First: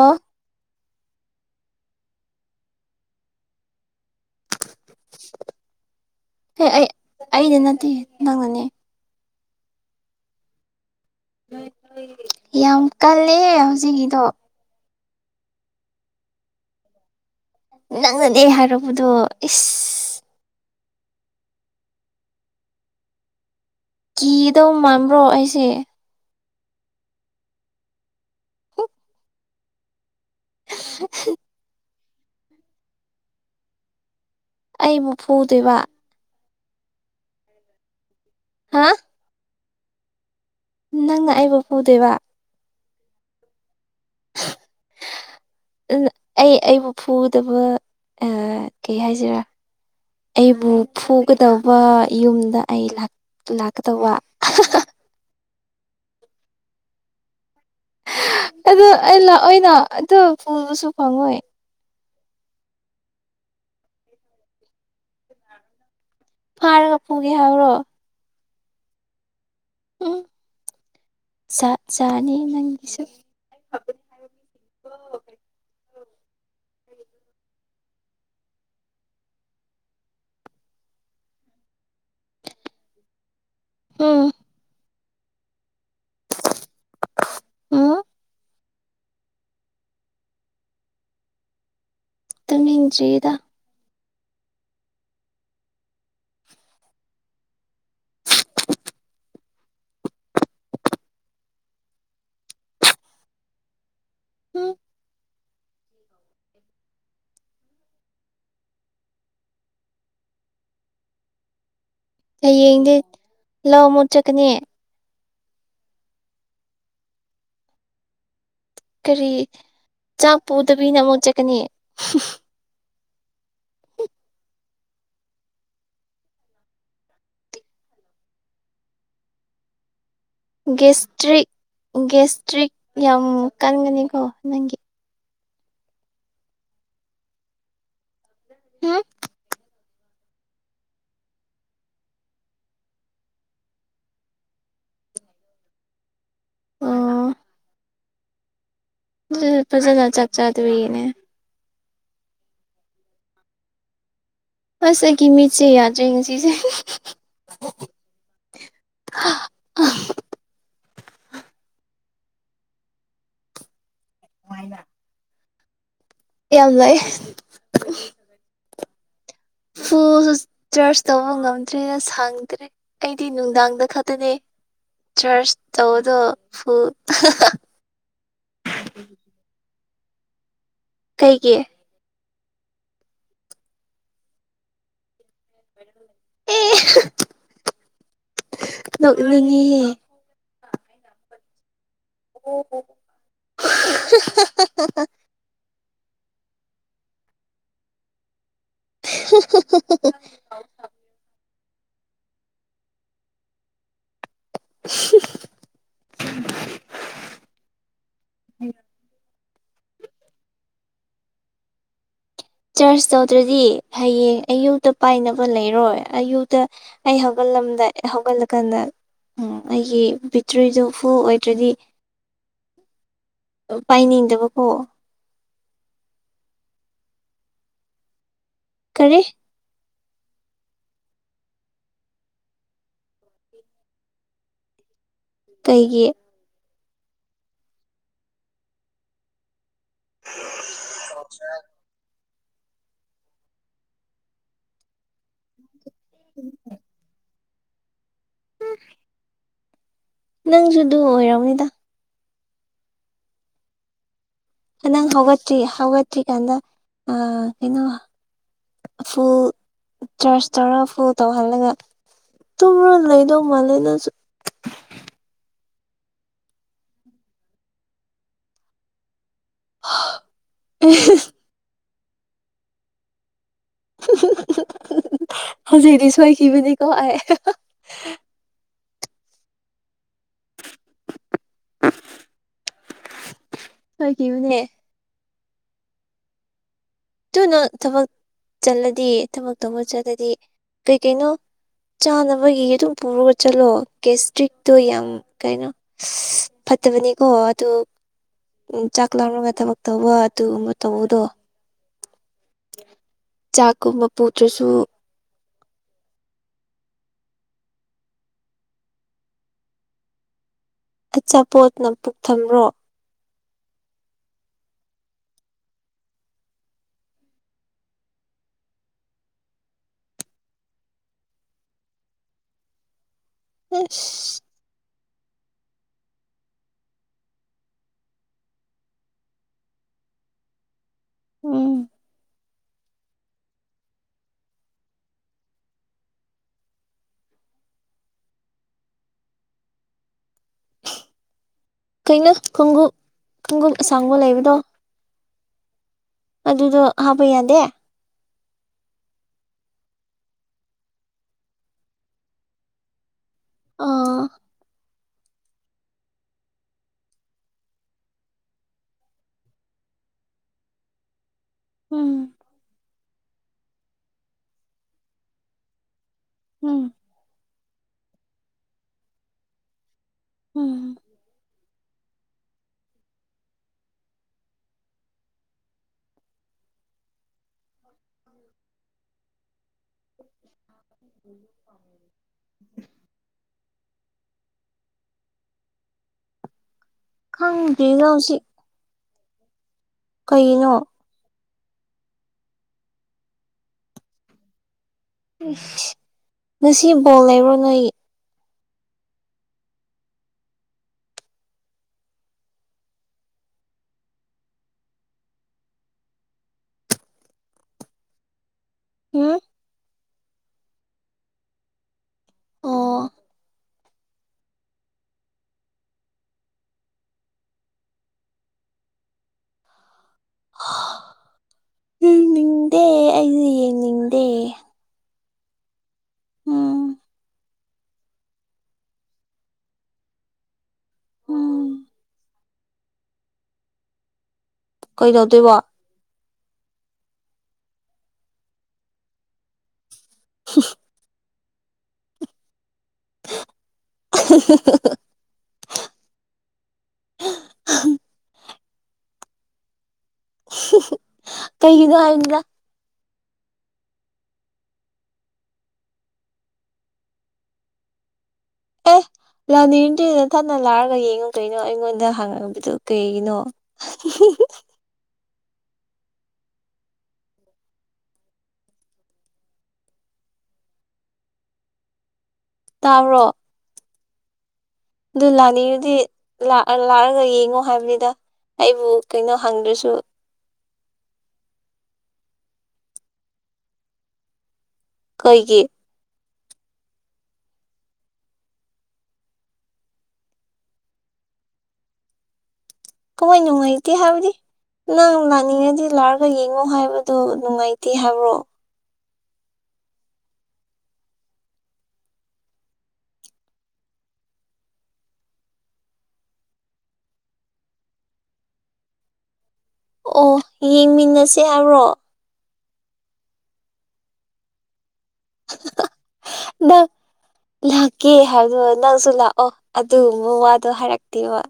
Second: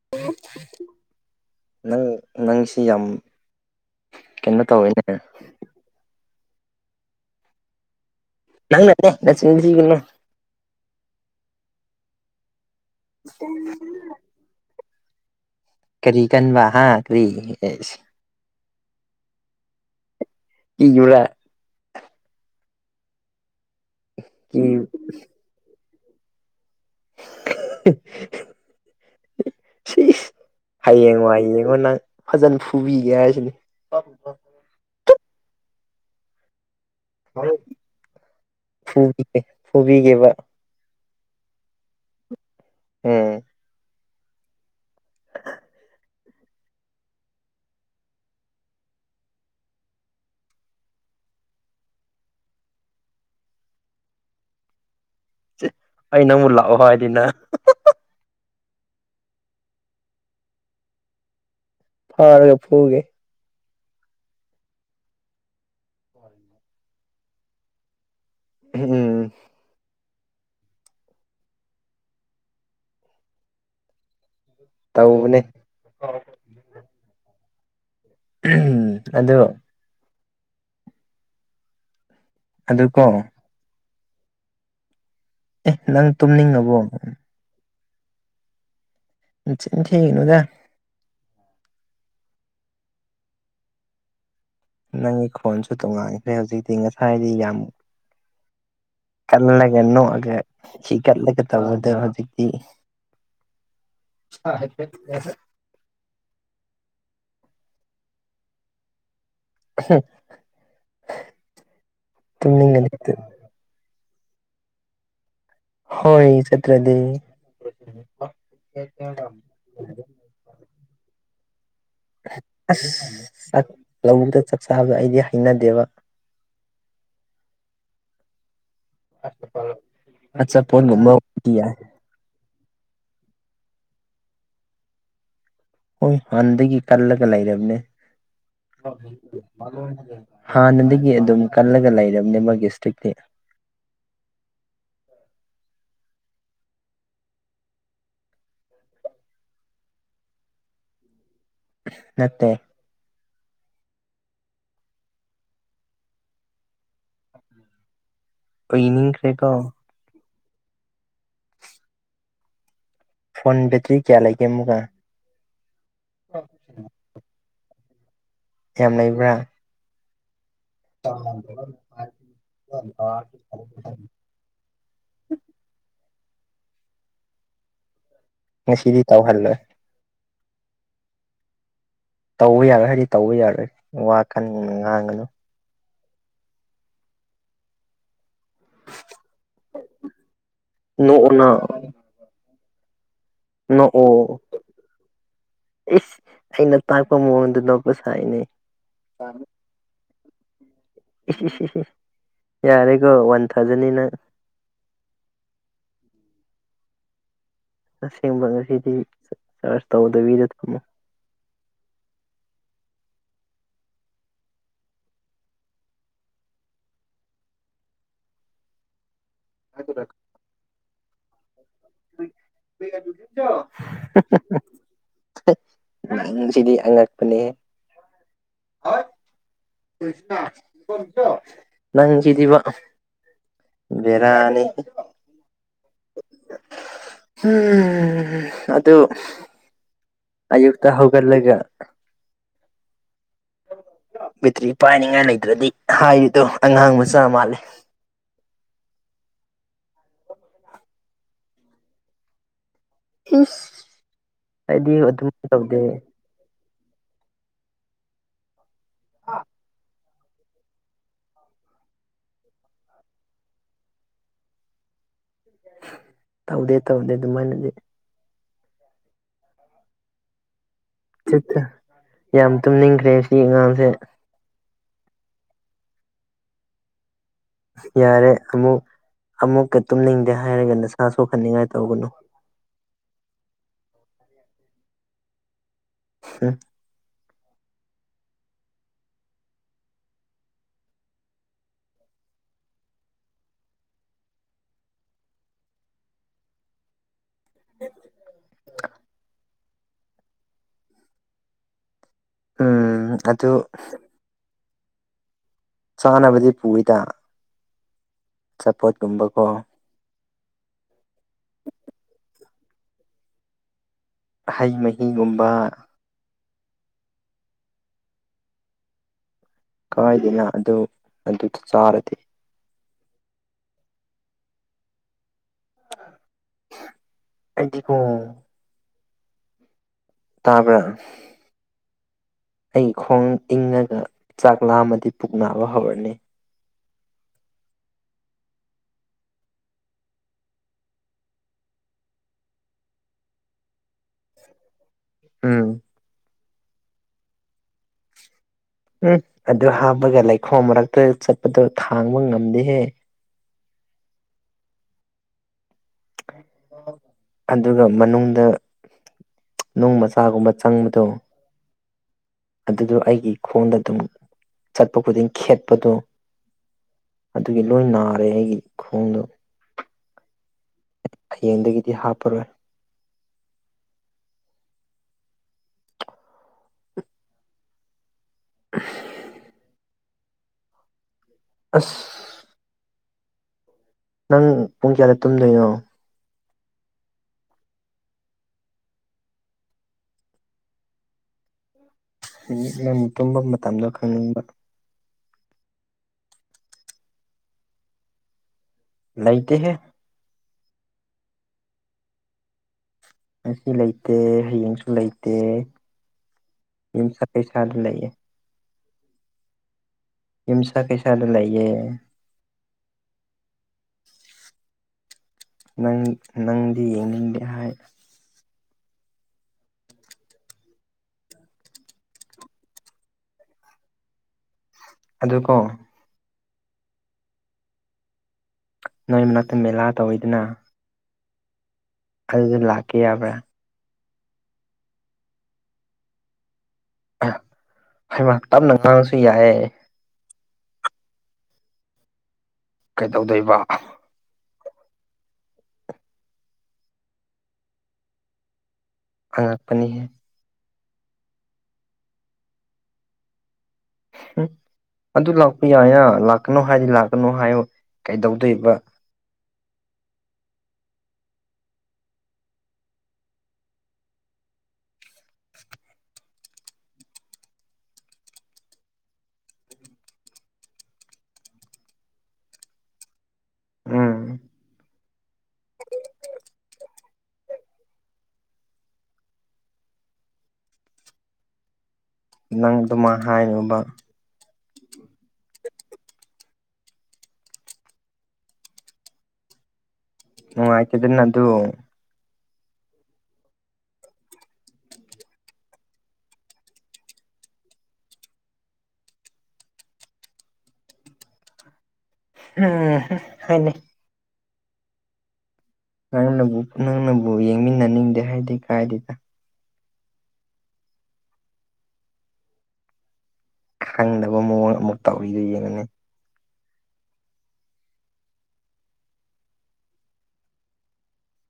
ꯑꯐ ꯅꯪ ꯅꯪꯁꯤ ꯌꯥꯝ ꯀꯩꯅꯣ ꯇꯧꯋꯦꯅꯦ ꯍꯦ ꯑꯩ ꯑꯩꯗꯤ ꯅꯠꯇꯦ ꯅꯪꯅꯅꯦ ꯑꯪꯦ ꯅꯆꯤꯟꯦ ꯌꯥꯝ ꯀꯜꯂꯦ ꯍꯧꯖꯤꯛꯀꯤꯗꯣ ꯀꯔꯤ ꯀꯟꯕ ꯍꯥꯡꯒ꯭ꯔꯤ ꯑꯦꯁ ꯈꯪꯅꯗꯦ ꯍꯥꯏꯔꯛꯔꯕꯗꯣ ꯏꯁ ꯏꯖꯨꯔꯥ ꯀꯤ ꯀꯤꯗꯧ ꯃꯥꯟꯕ꯭ꯔꯣ ꯑꯩꯁꯦ ꯁꯤ ꯍꯌꯦꯡꯉꯣ ꯍꯌꯦꯡꯉꯣ ꯅꯪ ꯐꯖꯅ ꯐꯨꯕꯤꯒꯦ ꯍꯥꯏꯁꯤꯅꯤ ꯑꯩ ꯃꯨꯐꯨꯗꯣꯏꯕ ꯍ ꯍꯥ ꯦ ꯐꯨꯕꯤꯒꯕ ꯅꯪꯅ ꯑꯩꯕꯨ ꯄꯨꯗꯣꯏꯕ ꯎꯝ ꯑꯗꯨ ꯑꯩ ꯑꯩꯕꯨ ꯐꯨꯗꯕ ꯀꯩ ꯍꯥꯏꯁꯤꯔꯥ ꯑꯩꯕꯨ ꯐꯨꯒꯗꯧꯕ ꯌꯨꯝꯗ ꯑꯩ ꯂꯥꯛꯀ ꯇꯧ ꯋꯥ ꯑꯩꯅ ꯑꯃꯨꯠ ꯂꯥꯛꯑꯣ ꯍꯥꯏꯗꯤꯅ ꯑꯗꯨ ꯑꯩ ꯂꯥꯛꯑꯣꯏꯅ ꯑꯗꯨ ꯄꯨꯨꯗꯨꯁꯨ ꯐꯪꯉꯣꯏ ꯐꯥꯔꯒ ꯐꯒꯦ ꯐꯥꯔꯒ ꯐꯣꯡꯒꯦ ꯍꯥꯏꯔꯣ ꯎꯝ ꯎꯝ ꯆꯥꯅꯤ ꯅꯪꯒꯤꯁꯨ ꯇꯧꯅꯦ ꯎꯝ ꯑꯗꯣ ꯑꯗꯨꯀꯣ ꯎꯝ ꯑꯦ ꯅꯪ ꯇꯨꯝꯅꯤꯡꯉꯕꯣ ꯎꯝ ꯊꯦꯡꯅꯗ ꯇ ꯃꯤꯦꯟ ꯆꯗ ꯅꯪꯒꯤ ꯈꯣꯟꯁꯨ ꯇꯣꯡꯉꯥꯟꯈ꯭ꯔꯦ ꯍꯧꯖꯤꯛꯇꯤ ꯉꯁꯥꯏꯗꯤ ꯌꯥꯝ ꯀꯜꯂꯒ ꯅꯣꯛꯑꯒ ꯍꯤ ꯀꯠꯂꯒ ꯇꯧꯕꯗꯣ ꯍꯧꯖꯤꯛꯇꯤ [unintelligible] ꯑ ꯍ ꯎꯝ [unintelligible] ꯇꯨꯝꯅꯤꯡꯒꯅꯤ ꯍꯌꯦꯡꯗꯤ ꯂꯥꯎ ꯑꯃꯣꯠ ꯆꯠꯀꯅꯤ ꯍꯣꯏ ꯆꯠꯇ꯭ꯔꯗꯤ ꯀꯔꯤ ꯆꯥꯛ ꯄꯨꯗꯕꯤꯅ ꯑꯃꯨꯛ ꯆꯠꯀꯅꯤ ꯑꯁ ꯆꯥꯛ ꯂꯧꯗ ꯆꯥꯛ ꯆꯥꯕꯗ ꯑꯩꯗꯤ ꯍꯩꯅꯗꯦꯕ ꯑꯁꯇ ꯐꯜꯣ ꯒꯦꯁꯇ꯭ꯔꯤꯛ ꯒꯦꯁꯇ꯭ꯔꯤꯛ ꯌꯥꯝ ꯀꯟꯒꯅꯤꯀꯣ ꯅꯪꯒꯤ ꯍꯣꯏ ꯍꯥꯟꯗꯒꯤ ꯀꯜꯂꯒ ꯂꯩꯔꯕꯅꯦ ꯎꯝ ꯍꯥꯟꯅꯗꯒꯤ ꯑꯗꯨꯝ ꯀꯜꯂꯒ ꯂꯩꯔꯕꯅꯦ ꯃꯥꯒꯤ ꯏꯁꯇ꯭ꯔꯤꯛꯇꯤ ꯑꯥ ꯐꯖꯅ ꯆꯥꯛ ꯆꯥꯗꯕꯤꯒꯤꯅꯦ ꯅꯠꯇꯦ ꯍꯁ ꯑꯩꯒꯤ ꯃꯤꯠꯁꯦ ꯌꯥꯗ꯭ꯔꯦ ꯉꯁꯤꯁꯦ ꯏꯅꯤꯡꯁ ꯔꯦꯀꯣ ꯐꯣꯟ ꯕꯦꯇ꯭ꯔꯤ ꯀꯌꯥ ꯂꯩꯒꯦ ꯑꯃꯒ ꯌꯥꯝꯅꯨꯡꯑꯦ ꯌꯥꯝ ꯂꯩꯕ꯭ꯔꯥ ꯐꯣ ꯆꯔꯆ ꯇꯧꯕ ꯉꯝꯗ꯭ꯔꯦꯅ ꯁꯥꯡꯗ꯭ꯔꯦ ꯑꯩꯗꯤ ꯅꯨꯡꯗꯥꯡꯗ ꯈꯛꯇꯅꯦ ꯆꯔꯁ ꯇꯧꯗꯣ ꯐ ꯉꯁꯤꯗꯤ ꯇꯥꯎ ꯍꯜꯂꯣꯏꯦ ꯀꯩꯒꯤ ꯇꯧꯕ ꯌꯥꯔꯣꯏ ꯍꯥꯏꯗꯤ ꯇꯧꯕ ꯌꯥꯔꯣꯏ ꯋꯥ ꯀꯟ ꯉꯥꯡꯒꯅꯨ ꯑꯦ ꯅꯣꯛꯅꯤꯡꯉꯍꯦ ꯅꯣꯡꯅ ꯑꯣ ꯍ ꯅꯣꯛꯑꯣ ꯑꯩꯁ ꯑꯩꯅ ꯇꯥꯛꯄ ꯃꯑꯣꯡꯗ ꯅꯣꯛꯄ ꯁꯥꯏꯅꯦ ꯍ ꯏ ꯌꯥꯔꯦꯀꯣ ꯋꯥꯟ ꯊꯥꯎꯖꯟꯅꯤꯅ [unintelligible] ꯑꯁꯦꯡꯕ ꯉꯁꯤꯗꯤ ꯆꯔꯁ ꯇꯧꯗꯕꯤꯗ ꯊꯝꯃꯣ ꯆꯔꯆ ꯇꯧꯗ꯭ꯔꯗꯤ ꯍꯌꯦꯡ ꯑꯌꯨꯛꯇ ꯄꯥꯏꯅꯕ ꯂꯩꯔꯣꯏ ꯑꯌꯨꯛꯇ ꯑꯩ ꯍꯧꯒꯠꯂꯝꯗꯥ ꯍꯧꯒꯠꯂꯀꯥꯟꯗ ꯎꯝ ꯑꯩꯒꯤ ꯕꯦꯇ꯭ꯔꯤꯗꯨ ꯐꯨꯜ ꯑꯣꯏꯗ꯭ꯔꯗꯤ ꯄꯥꯏꯅꯤꯡꯗꯕꯀꯣ ꯅꯪ ꯁꯤꯗꯤ ꯑꯉꯛꯄꯅꯦ ꯀꯔꯤ ꯅꯪ ꯀꯗꯕ ꯕꯤꯔꯥꯅꯤ ꯀꯩꯒꯤ ꯎꯝ ꯑꯗꯨꯗ ꯑ ꯌꯨꯛꯇ ꯍꯧꯒꯜꯂꯒ ꯕꯦꯇ꯭ꯔꯤ ꯄꯥꯏꯅꯤꯡꯉꯥꯏ ꯂꯩꯇ꯭ꯔꯗꯤ ꯍꯥꯏꯔꯤꯗꯣ ꯑꯉꯥꯡ ꯃꯆꯥ ꯃꯥꯜꯂꯦ ꯎꯝ ꯅꯪꯁꯨ ꯑꯗꯨ ꯑꯣꯏꯔꯕꯅꯤꯗ ꯏꯁ ꯑꯩꯗꯤ ꯅꯪ ꯑꯗꯨꯃꯥꯏꯅ ꯍꯧꯒꯠꯇ꯭ꯔꯤ ꯇꯧꯗꯦ ꯍꯧꯒꯠꯇ꯭ꯔꯤ ꯑꯗ ꯑ ꯀꯩꯅꯣ ꯐꯨꯜ ꯆꯔꯆ ꯇꯧꯔ ꯐꯨꯜ ꯇꯧꯍꯜꯂꯒ ꯇꯨꯝꯔ ꯂꯩꯗꯧ ꯃꯥꯜꯂꯦ ꯅꯁꯨ ꯇꯧꯗꯦ ꯇꯧꯗꯦ ꯑꯗꯨꯃꯥꯏꯅꯗꯤ ꯑꯦ ꯌꯥꯝ ꯇꯨꯝꯅꯤꯡꯈ꯭ꯔꯦ ꯁꯤꯉꯥꯡꯁꯦ ꯍꯧꯖꯤꯛꯗꯤ ꯁꯣꯏꯈꯤꯕꯅꯤꯀꯣ ꯑꯩ ꯌꯥꯔꯦ ꯑꯃꯨꯛ ꯑꯃꯨꯛꯀ ꯇꯨꯝꯅꯤꯡꯗꯦ ꯍꯥꯏꯔꯒ ꯅꯁꯥ ꯁꯣꯛꯍꯟꯅꯤꯡꯉꯥꯏ ꯇꯧꯒꯅꯨ [unintelligible] ꯍ ꯀꯕꯨꯅꯦ ꯑ ꯑꯗꯨꯨꯅ ꯊꯕꯛ ꯆꯠꯂꯗꯤ ꯊꯕꯛ ꯇꯧꯕ ꯆꯠꯂꯗꯤ ꯀꯩꯀꯩꯅꯣ ꯆꯥꯅꯕꯒꯤ ꯑꯗꯨꯝ ꯄꯨꯔꯒ ꯆꯠꯂꯣ ꯀꯦꯁꯇ꯭ꯔꯤꯛꯇꯣ ꯌꯥꯝ ꯀꯩꯅꯣ ꯐꯠꯇꯕꯅꯤꯀꯣ ꯑꯗꯨ ꯎ ꯆꯥꯛ ꯂꯥꯝꯃꯒ ꯊꯕꯛ ꯇꯧꯕ ꯑꯗꯨꯒꯨꯝꯕ ꯇꯧꯕꯗꯣ ꯎꯝ ꯑꯗꯨ ꯄꯨꯇ꯭ꯔꯁꯨ ꯆꯥꯅꯕꯗꯤ ꯄꯨꯏꯗ ꯆꯄꯣꯠꯀꯨꯝꯕꯀꯣ ꯑꯆꯥꯄꯣꯠꯅ ꯄꯨꯛ ꯊꯔꯣ ꯍꯩ ꯃꯍꯤꯒꯨꯝꯕ ꯀꯥꯏꯗꯅ ꯑꯗꯨ ꯑꯗꯨꯗ ꯆꯥꯔꯗꯤ ꯏꯁ ꯑꯩꯗꯤꯀꯣ ꯇꯥꯕ꯭ꯔꯥ ꯎꯝ ꯑꯩꯒꯤ ꯈꯣꯡ ꯏꯪꯉꯒ ꯆꯥꯛ ꯂꯥꯝꯃꯗꯤ ꯄꯨꯛ ꯅꯥꯕ ꯍꯧꯔꯅꯤ ꯀꯩꯅꯣ ꯈꯣꯡꯎꯞ ꯈꯣꯡꯎꯞ ꯑꯁꯥꯡꯕ ꯂꯩꯕꯗꯣ ꯎꯝ ꯑꯗꯨꯗꯣ ꯍꯥꯞꯄ ꯌꯥꯗꯦ ꯎꯝ ꯑꯗꯨ ꯍꯥꯞꯄꯒ ꯂꯩꯈꯣꯝ ꯃꯔꯛꯇ ꯆꯠꯄꯗꯣ ꯊꯥꯡꯕ ꯉꯝꯗꯦꯍꯦ ꯑꯥ ꯑꯗꯨꯒ ꯃꯅꯨꯡꯗ ꯅꯨꯡ ꯃꯆꯥꯒꯨꯝꯕ ꯆꯪꯕꯗꯣ ꯎꯝ ꯑꯗꯨꯗꯣ ꯑꯩꯒꯤ ꯈꯣꯟꯗ ꯑꯗꯨꯝ ꯆꯠꯄ ꯈꯨꯗꯤꯡ ꯈꯦꯠꯄꯗꯣ ꯎꯝ ꯑꯗꯨꯒꯤ ꯂꯣꯏ ꯅꯥꯔꯦ ꯑꯩꯒꯤ ꯈꯣꯡꯗꯣ ꯎꯝ ꯍꯌꯦꯡꯗꯒꯤꯗꯤ ꯍꯥꯞꯄꯔꯣꯏ [unintelligible] ꯎꯝꯝ ꯑꯁ [unintelligible] ꯅꯪ ꯄꯨꯡ ꯀꯌꯥꯗ ꯇꯨꯝꯗꯣꯏꯅꯣ ꯈꯪꯗꯦꯗ ꯍꯧꯖꯤꯛ ꯀꯩꯅꯣ ꯁꯨꯝ ꯅꯪꯒꯤ ꯇꯨꯝꯕ ꯃꯇꯝꯗꯣ ꯈꯪꯅꯤꯡꯕ ꯏꯁꯁ ꯉꯁꯤ ꯕꯣꯜ ꯂꯩꯕ꯭ꯔꯣ ꯅꯣꯏꯒꯤ ꯂꯩꯇꯦꯍꯦ ꯉꯁꯤ ꯂꯩꯇꯦ ꯍꯌꯦꯡꯁꯨ ꯂꯩꯇꯦ ꯌꯨꯝꯁꯥ ꯀꯩꯁꯥꯗ ꯂꯩꯌꯦ ꯍꯝꯝ ꯌꯨꯝꯁ ꯀꯩꯁꯗ ꯂꯩꯌꯦ ꯑꯣ ꯅꯪ -ꯅꯪꯗꯤ ꯌꯦꯡꯅꯤꯡꯗꯦ ꯍꯥꯏ ꯍꯥ ꯌꯦꯡꯅꯤꯡꯗꯦ ꯑꯩꯗꯤ ꯌꯦꯡꯅꯤꯡꯗꯦ ꯑꯗꯨꯀꯣ ꯎꯝ ꯅꯣꯏ ꯃꯅꯥꯛꯇ ꯃꯦꯂꯥ ꯇꯧꯋꯤꯗꯅ ꯎꯝ ꯑꯗꯨꯗ ꯂꯥꯛꯀꯦ ꯌꯥꯕ꯭ꯔꯥ ꯀꯩꯗꯧꯗꯣꯏꯕꯣ ꯑ ꯍꯩꯃ ꯇꯞꯅ ꯉꯥꯡꯉꯁꯨ ꯌꯥꯏꯑꯦ [inaudible] ꯀꯩꯗꯧꯗꯣꯏꯕ [unintelligible] ꯑꯉꯛꯄꯅꯤ ꯍ ꯀꯩꯒꯤꯗ ꯍꯥꯏꯗ ꯎꯝ ꯑꯗꯨ ꯂꯥꯛꯄ ꯌꯥꯏꯅ ꯂꯥꯛꯀꯅꯣ ꯍꯥꯏꯗꯤ ꯂꯥꯛꯀꯅꯣ ꯍꯥꯏꯌꯣ ꯀꯩꯗꯧꯗꯣꯏꯕ ꯑꯦ ꯂꯥꯟꯅꯤꯡꯉꯗꯤ ꯅꯥꯊꯟꯗ ꯂꯥꯛꯑꯒ ꯌꯦꯡꯉꯣ ꯀꯩꯅꯣ ꯑꯩꯉꯣꯟꯗ ꯍꯪꯑꯕꯗꯨ ꯀꯩꯒꯤꯅꯣ [unintelligible] ꯇꯥꯕ꯭ꯔꯣ ꯎꯝ ꯗꯨ ꯂꯥꯛꯅꯤꯡꯉꯥꯗꯤ ꯂꯥꯛꯑ -ꯂꯥꯛꯑꯒ ꯌꯦꯡꯉꯣ ꯍꯥꯏꯕꯅꯤꯗ ꯑꯩꯕꯨ ꯀꯩꯅꯣ ꯍꯪꯗ꯭ꯔꯁꯨ ꯅꯪ ꯑꯗꯨꯃꯥꯏ ꯍꯥꯏꯅꯨꯕ ꯀꯩꯒꯤ ꯅꯨꯡꯉꯥꯏꯇꯦꯗꯅ ꯑꯗꯨ ꯀꯃꯥꯏ ꯅꯨꯡꯉꯥꯏꯇꯦ ꯍꯥꯏꯕꯗꯤ ꯅꯪ ꯂꯥꯛꯅꯤꯡꯉꯗꯤ ꯂꯥꯛꯑꯒ ꯌꯦꯡꯉꯣ ꯍꯥꯏꯕꯗꯨ ꯅꯨꯡꯉꯥꯏꯇꯦ ꯍꯥꯏꯕ꯭ꯔꯣ ꯍꯝꯍꯝ ꯍꯣꯏꯅꯦ ꯅꯪꯅꯕꯨ -ꯅꯪꯅꯕꯨ ꯌꯦꯡꯃꯤꯟꯅꯅꯤꯡꯗꯦ ꯍꯥꯏꯗꯤ ꯀꯥꯏꯗꯦꯗ ꯑꯣ ꯌꯦꯡꯃꯤꯟꯅꯁꯦ ꯍꯥꯏꯕ꯭ꯔꯣ ꯈꯪꯗꯕ ꯃꯑꯣꯡ ꯑꯃꯨꯛ ꯇꯧꯔꯤꯗꯨ ꯌꯦꯡꯉꯨꯅꯦ [unintelligible] ꯅꯥ- ꯂꯥꯛꯀꯦ ꯍꯥꯏꯕ ꯅꯪꯁꯨ ꯂꯥꯛꯑꯣ ꯑꯗꯨꯒꯨꯝꯕ ꯋꯥꯗꯣ ꯍꯥꯏꯔꯛꯇꯦꯕ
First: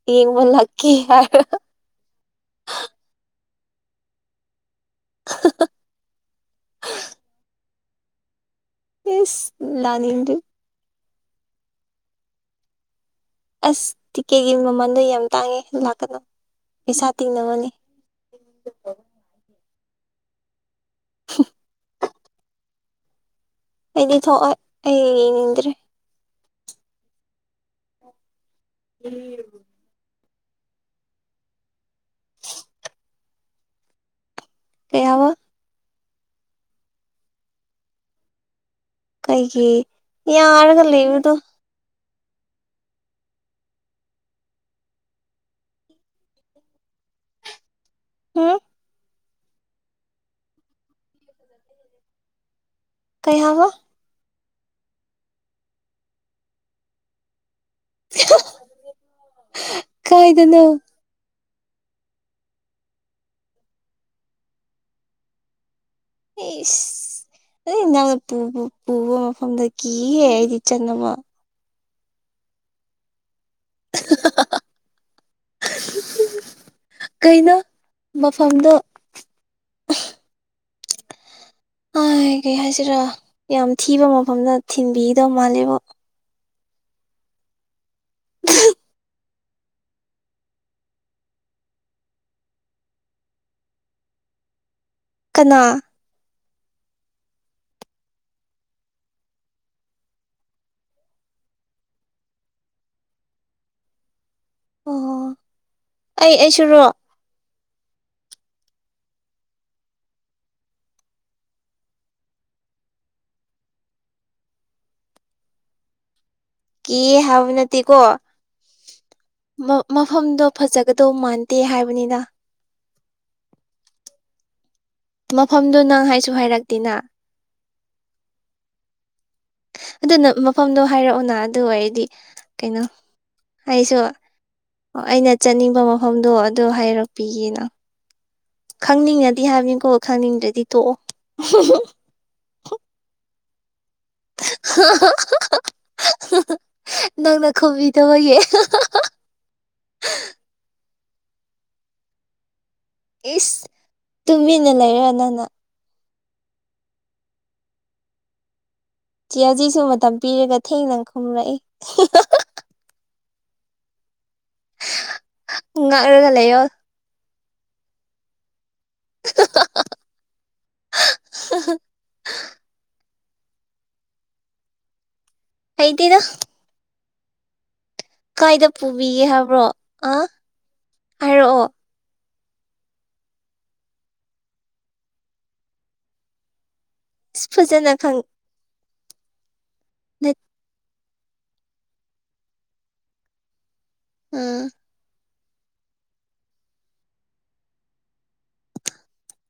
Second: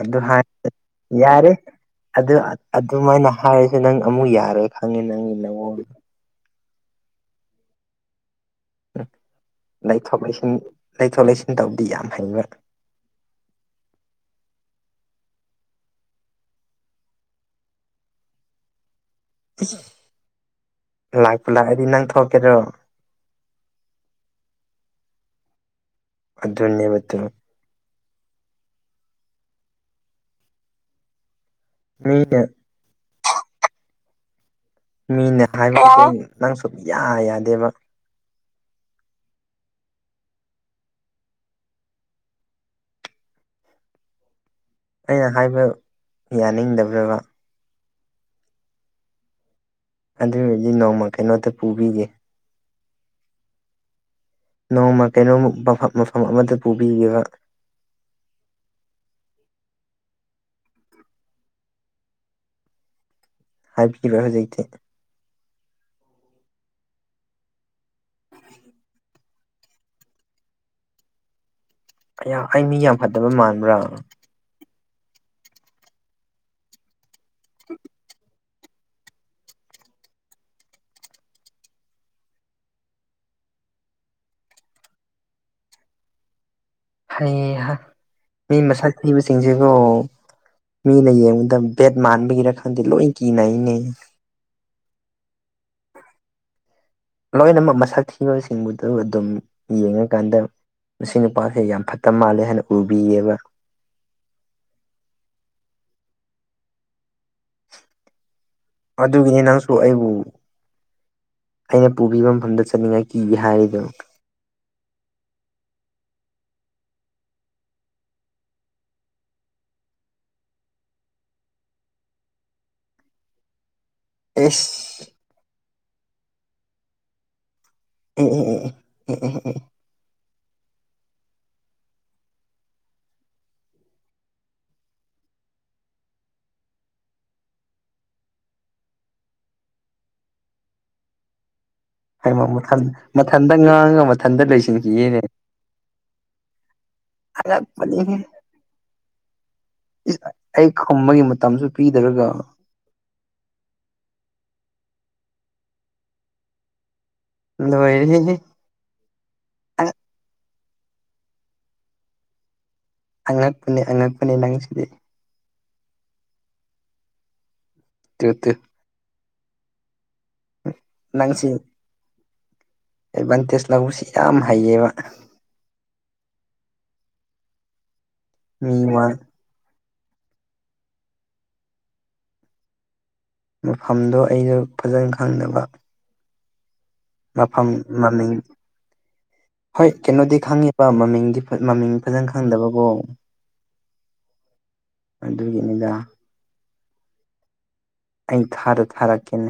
ꯑꯗꯨ ꯌꯦꯡꯕ ꯍꯥꯏ ꯂꯥꯛꯀꯦ ꯍꯥꯏꯔ- ꯌꯥꯔꯦ ꯑꯗꯨ -ꯑꯗꯨꯃꯥꯏꯅ ꯍꯥꯏꯔꯁꯨ ꯅꯪ ꯑꯃꯨꯛ ꯌꯥꯔꯣꯏ ꯈꯪꯉꯦ ꯅꯪꯒꯤ ꯅꯑꯣꯡ- [unintelligible] ꯎꯝ ꯏꯁ ꯂꯩꯊꯣꯛ ꯂꯥꯛꯅꯤꯡꯗ꯭ꯔꯤ -ꯂꯩꯁꯤꯟ ꯂꯩꯊꯣꯛ -ꯂꯩꯁꯤꯟ ꯇꯧꯕꯗꯤ ꯌꯥꯝ ꯍꯩꯕ ꯑꯁ ꯇꯤꯛꯀꯦꯠꯒꯤ ꯃꯃꯜꯗꯣ ꯌꯥꯝ ꯇꯥꯡꯉꯦ ꯂꯥꯛꯀꯅꯣ ꯄꯩꯁꯥ ꯇꯤꯡꯅꯕꯅꯤ [unintelligible] [unintelligible] ꯂꯥꯛꯄꯨ ꯂꯥꯛꯑꯗꯤ ꯅꯪ ꯊꯣꯛꯀꯦꯔꯣ ꯑꯩꯗꯤ ꯊꯣꯛꯑꯣꯏ ꯑꯩ ꯌꯦꯡꯅꯤꯡꯗ꯭ꯔꯦ ꯑꯗꯨꯅꯦꯕ ꯇꯨ [unintelligible] [inaudible] ꯃꯤꯌ - [unintelligible] ꯀꯩ ꯍꯥꯏꯕ ꯃꯤꯅ ꯍꯥꯏꯕꯁꯨ ꯅꯪ ꯁꯨꯞ ꯌꯥ ꯌꯥꯗꯦꯕ ꯑꯩꯒꯤ ꯌꯥꯔꯒ ꯂꯩꯕꯗꯣ ꯑꯩꯅ ꯍꯥꯏꯕ ꯌꯥꯅꯤꯡꯗꯕ꯭ꯔꯕ ꯍꯝ ꯑꯗꯨ ꯑꯣꯏꯔꯗꯤ ꯅꯣꯡꯃ ꯀꯩꯅꯣꯝꯇ ꯄꯨꯕꯤꯒꯦ ꯀꯩ ꯍꯥꯏꯒ ꯅꯣꯡꯃ ꯀꯩꯅꯣꯝꯃ ꯃ ꯃꯐꯝ ꯑꯃꯗ ꯄꯨꯕꯤꯈꯤꯕ ꯀꯥꯏꯗꯅꯣ ꯍꯥꯏꯕꯤꯈꯤꯕ ꯍꯧꯖꯤꯗꯤ ꯑꯦꯁ ꯑ ꯅꯪꯅ ꯄꯨꯕ ꯃꯐꯝꯗ ꯀꯤꯒꯦ ꯑꯩꯗꯤ ꯆꯠꯅꯕ ꯑꯩ ꯃꯤ ꯌꯥꯝ ꯐꯠꯇꯕ ꯃꯥꯟꯕ꯭ꯔꯥ ꯀꯩꯅꯣ ꯃꯐꯝꯗꯣ ꯍꯥꯏ ꯀꯩ ꯍꯥꯏꯁꯤꯔꯥ ꯌꯥꯝ ꯊꯤꯕ ꯃꯐꯝꯗ ꯊꯤꯟꯕꯤꯒꯗꯧ ꯃꯥꯜꯂꯦꯕꯣ ꯍꯩꯍꯥ ꯃꯤ ꯃꯁꯥꯛ ꯊꯤꯕꯁ- ꯆꯤꯡꯖꯤꯔꯣ ꯃꯤꯅ ꯌꯦꯡꯕꯗ ꯕꯦꯠ ꯃꯥꯟꯕꯒꯤꯔ ꯈꯪꯗꯦ ꯂꯣꯏ ꯀꯤꯅꯩꯅꯦ ꯀꯅꯥ ꯂꯣꯏꯅꯃꯛ ꯃꯁꯛ ꯊꯤꯕꯁꯤꯡꯕꯨꯗꯨ ꯑꯗꯨꯝ ꯌꯦꯡꯉꯀꯥꯟꯗ ꯃꯁꯤ ꯅꯨꯄꯥꯁꯦ ꯌꯥꯝ ꯐꯠꯇ ꯃꯥꯜꯂꯦ ꯍꯥꯏꯅ ꯎꯕꯤꯌꯦꯕ ꯑꯣ ꯑꯩ -ꯑꯩꯁꯨꯔꯣ ꯑꯗꯨꯒꯤꯅꯦ ꯅꯪꯁꯨ ꯑꯩꯕꯨ ꯑꯩꯅ ꯄꯨꯕꯤꯕ ꯃꯐꯝꯗ ꯆꯠꯅꯤꯡꯉꯥꯏ ꯀꯤꯌꯦ ꯍꯥꯏꯔꯤꯗꯣ ꯀꯤ ꯍꯥꯢꯕꯅꯠꯇꯦ ꯀꯣ ꯃꯐꯝꯗꯣ ꯐꯖꯒꯗꯧ ꯃꯥꯟꯗꯦ ꯍꯥꯏꯕꯅꯤꯅ ꯑ ꯃꯐꯝꯗꯨ ꯅꯪ ꯍꯥꯏꯁꯨ ꯍꯥꯏꯔꯛꯇꯦꯅ ꯎ ꯑꯣ ꯎ ꯑꯗꯨꯅ ꯃꯐꯝꯗꯣ ꯍꯥꯏꯔꯛꯑꯣꯅ ꯑꯗꯨ ꯑꯣꯏꯔꯗꯤ ꯀꯩꯅꯣ ꯍꯥꯏꯁꯨ ꯑꯣ ꯑꯩꯅ ꯆꯠꯅꯤꯡꯕ ꯃꯐꯝꯗꯣ ꯑꯗꯨ ꯍꯥꯏꯔꯛꯄꯤꯒꯦꯅ ꯈꯪꯅꯤꯡꯉꯗꯤ ꯍꯥꯏꯕꯅꯤꯀꯣ ꯈꯪꯅꯤꯡꯗ꯭ꯔꯗꯤ ꯊꯣꯛꯑꯣ ꯍꯥꯏꯃ ꯃꯊ ꯃꯊꯟꯗ ꯉꯥꯡꯉ [inaudible] ꯅꯪꯅ ꯑꯉꯛꯄꯅꯤꯍꯦ ꯈꯨꯝꯕꯤꯗꯕꯒꯤ ꯏꯁ ꯑꯩ ꯈꯝꯕꯒꯤ ꯃꯇꯝꯁꯨ ꯄꯤꯗꯔꯒ ꯏꯁ ꯇꯨꯃꯤꯅ ꯂꯩꯔꯅꯅ ꯂ [unintelligible] ꯆꯤꯖꯤꯛꯁꯨ ꯃꯇꯝ ꯄꯤꯔꯒ ꯊꯦꯡꯅꯅ ꯈꯨꯝꯂꯛꯏ ꯑꯉꯛꯄꯅꯦ ꯑꯉꯛꯄꯅꯦ ꯅꯪꯁꯤꯗꯤ ꯨ ꯉꯔꯒꯂꯦ ꯌꯣ ꯇꯌꯨꯛꯇ [inaudible] ꯅꯪꯁꯤ ꯑꯦꯗꯚꯥꯟꯇꯦꯖ ꯂꯧꯕꯁꯤ ꯌꯥꯝ ꯍꯩꯌꯦꯕ ꯍꯩꯗꯦꯗ ꯀꯥꯏꯗ ꯃꯤ ꯋꯥ ꯄꯨꯕꯤꯒꯦ ꯍꯥꯏꯕ꯭ꯔꯣ ꯑ ꯍꯥꯏꯔꯛꯑꯣ ꯃꯐꯝꯗꯣ ꯑꯩꯁꯨ ꯐꯖꯅ ꯈꯪꯗꯕ ꯃꯐꯝ ꯐꯖꯅ ꯈꯪ ꯃꯃꯤꯡ ꯍꯣꯏ ꯀꯩꯅꯣꯗꯤ ꯈꯪꯉꯤꯕ ꯃꯃꯤꯡꯗꯤ ꯃꯃꯤꯡ ꯐꯖꯅ ꯈꯪꯗꯕꯀꯣ ꯎꯝ ꯑꯗꯨꯒꯤꯅꯤꯗ ꯑꯩ ꯊꯥꯗ ꯊꯥꯔꯛꯀꯦꯅꯦ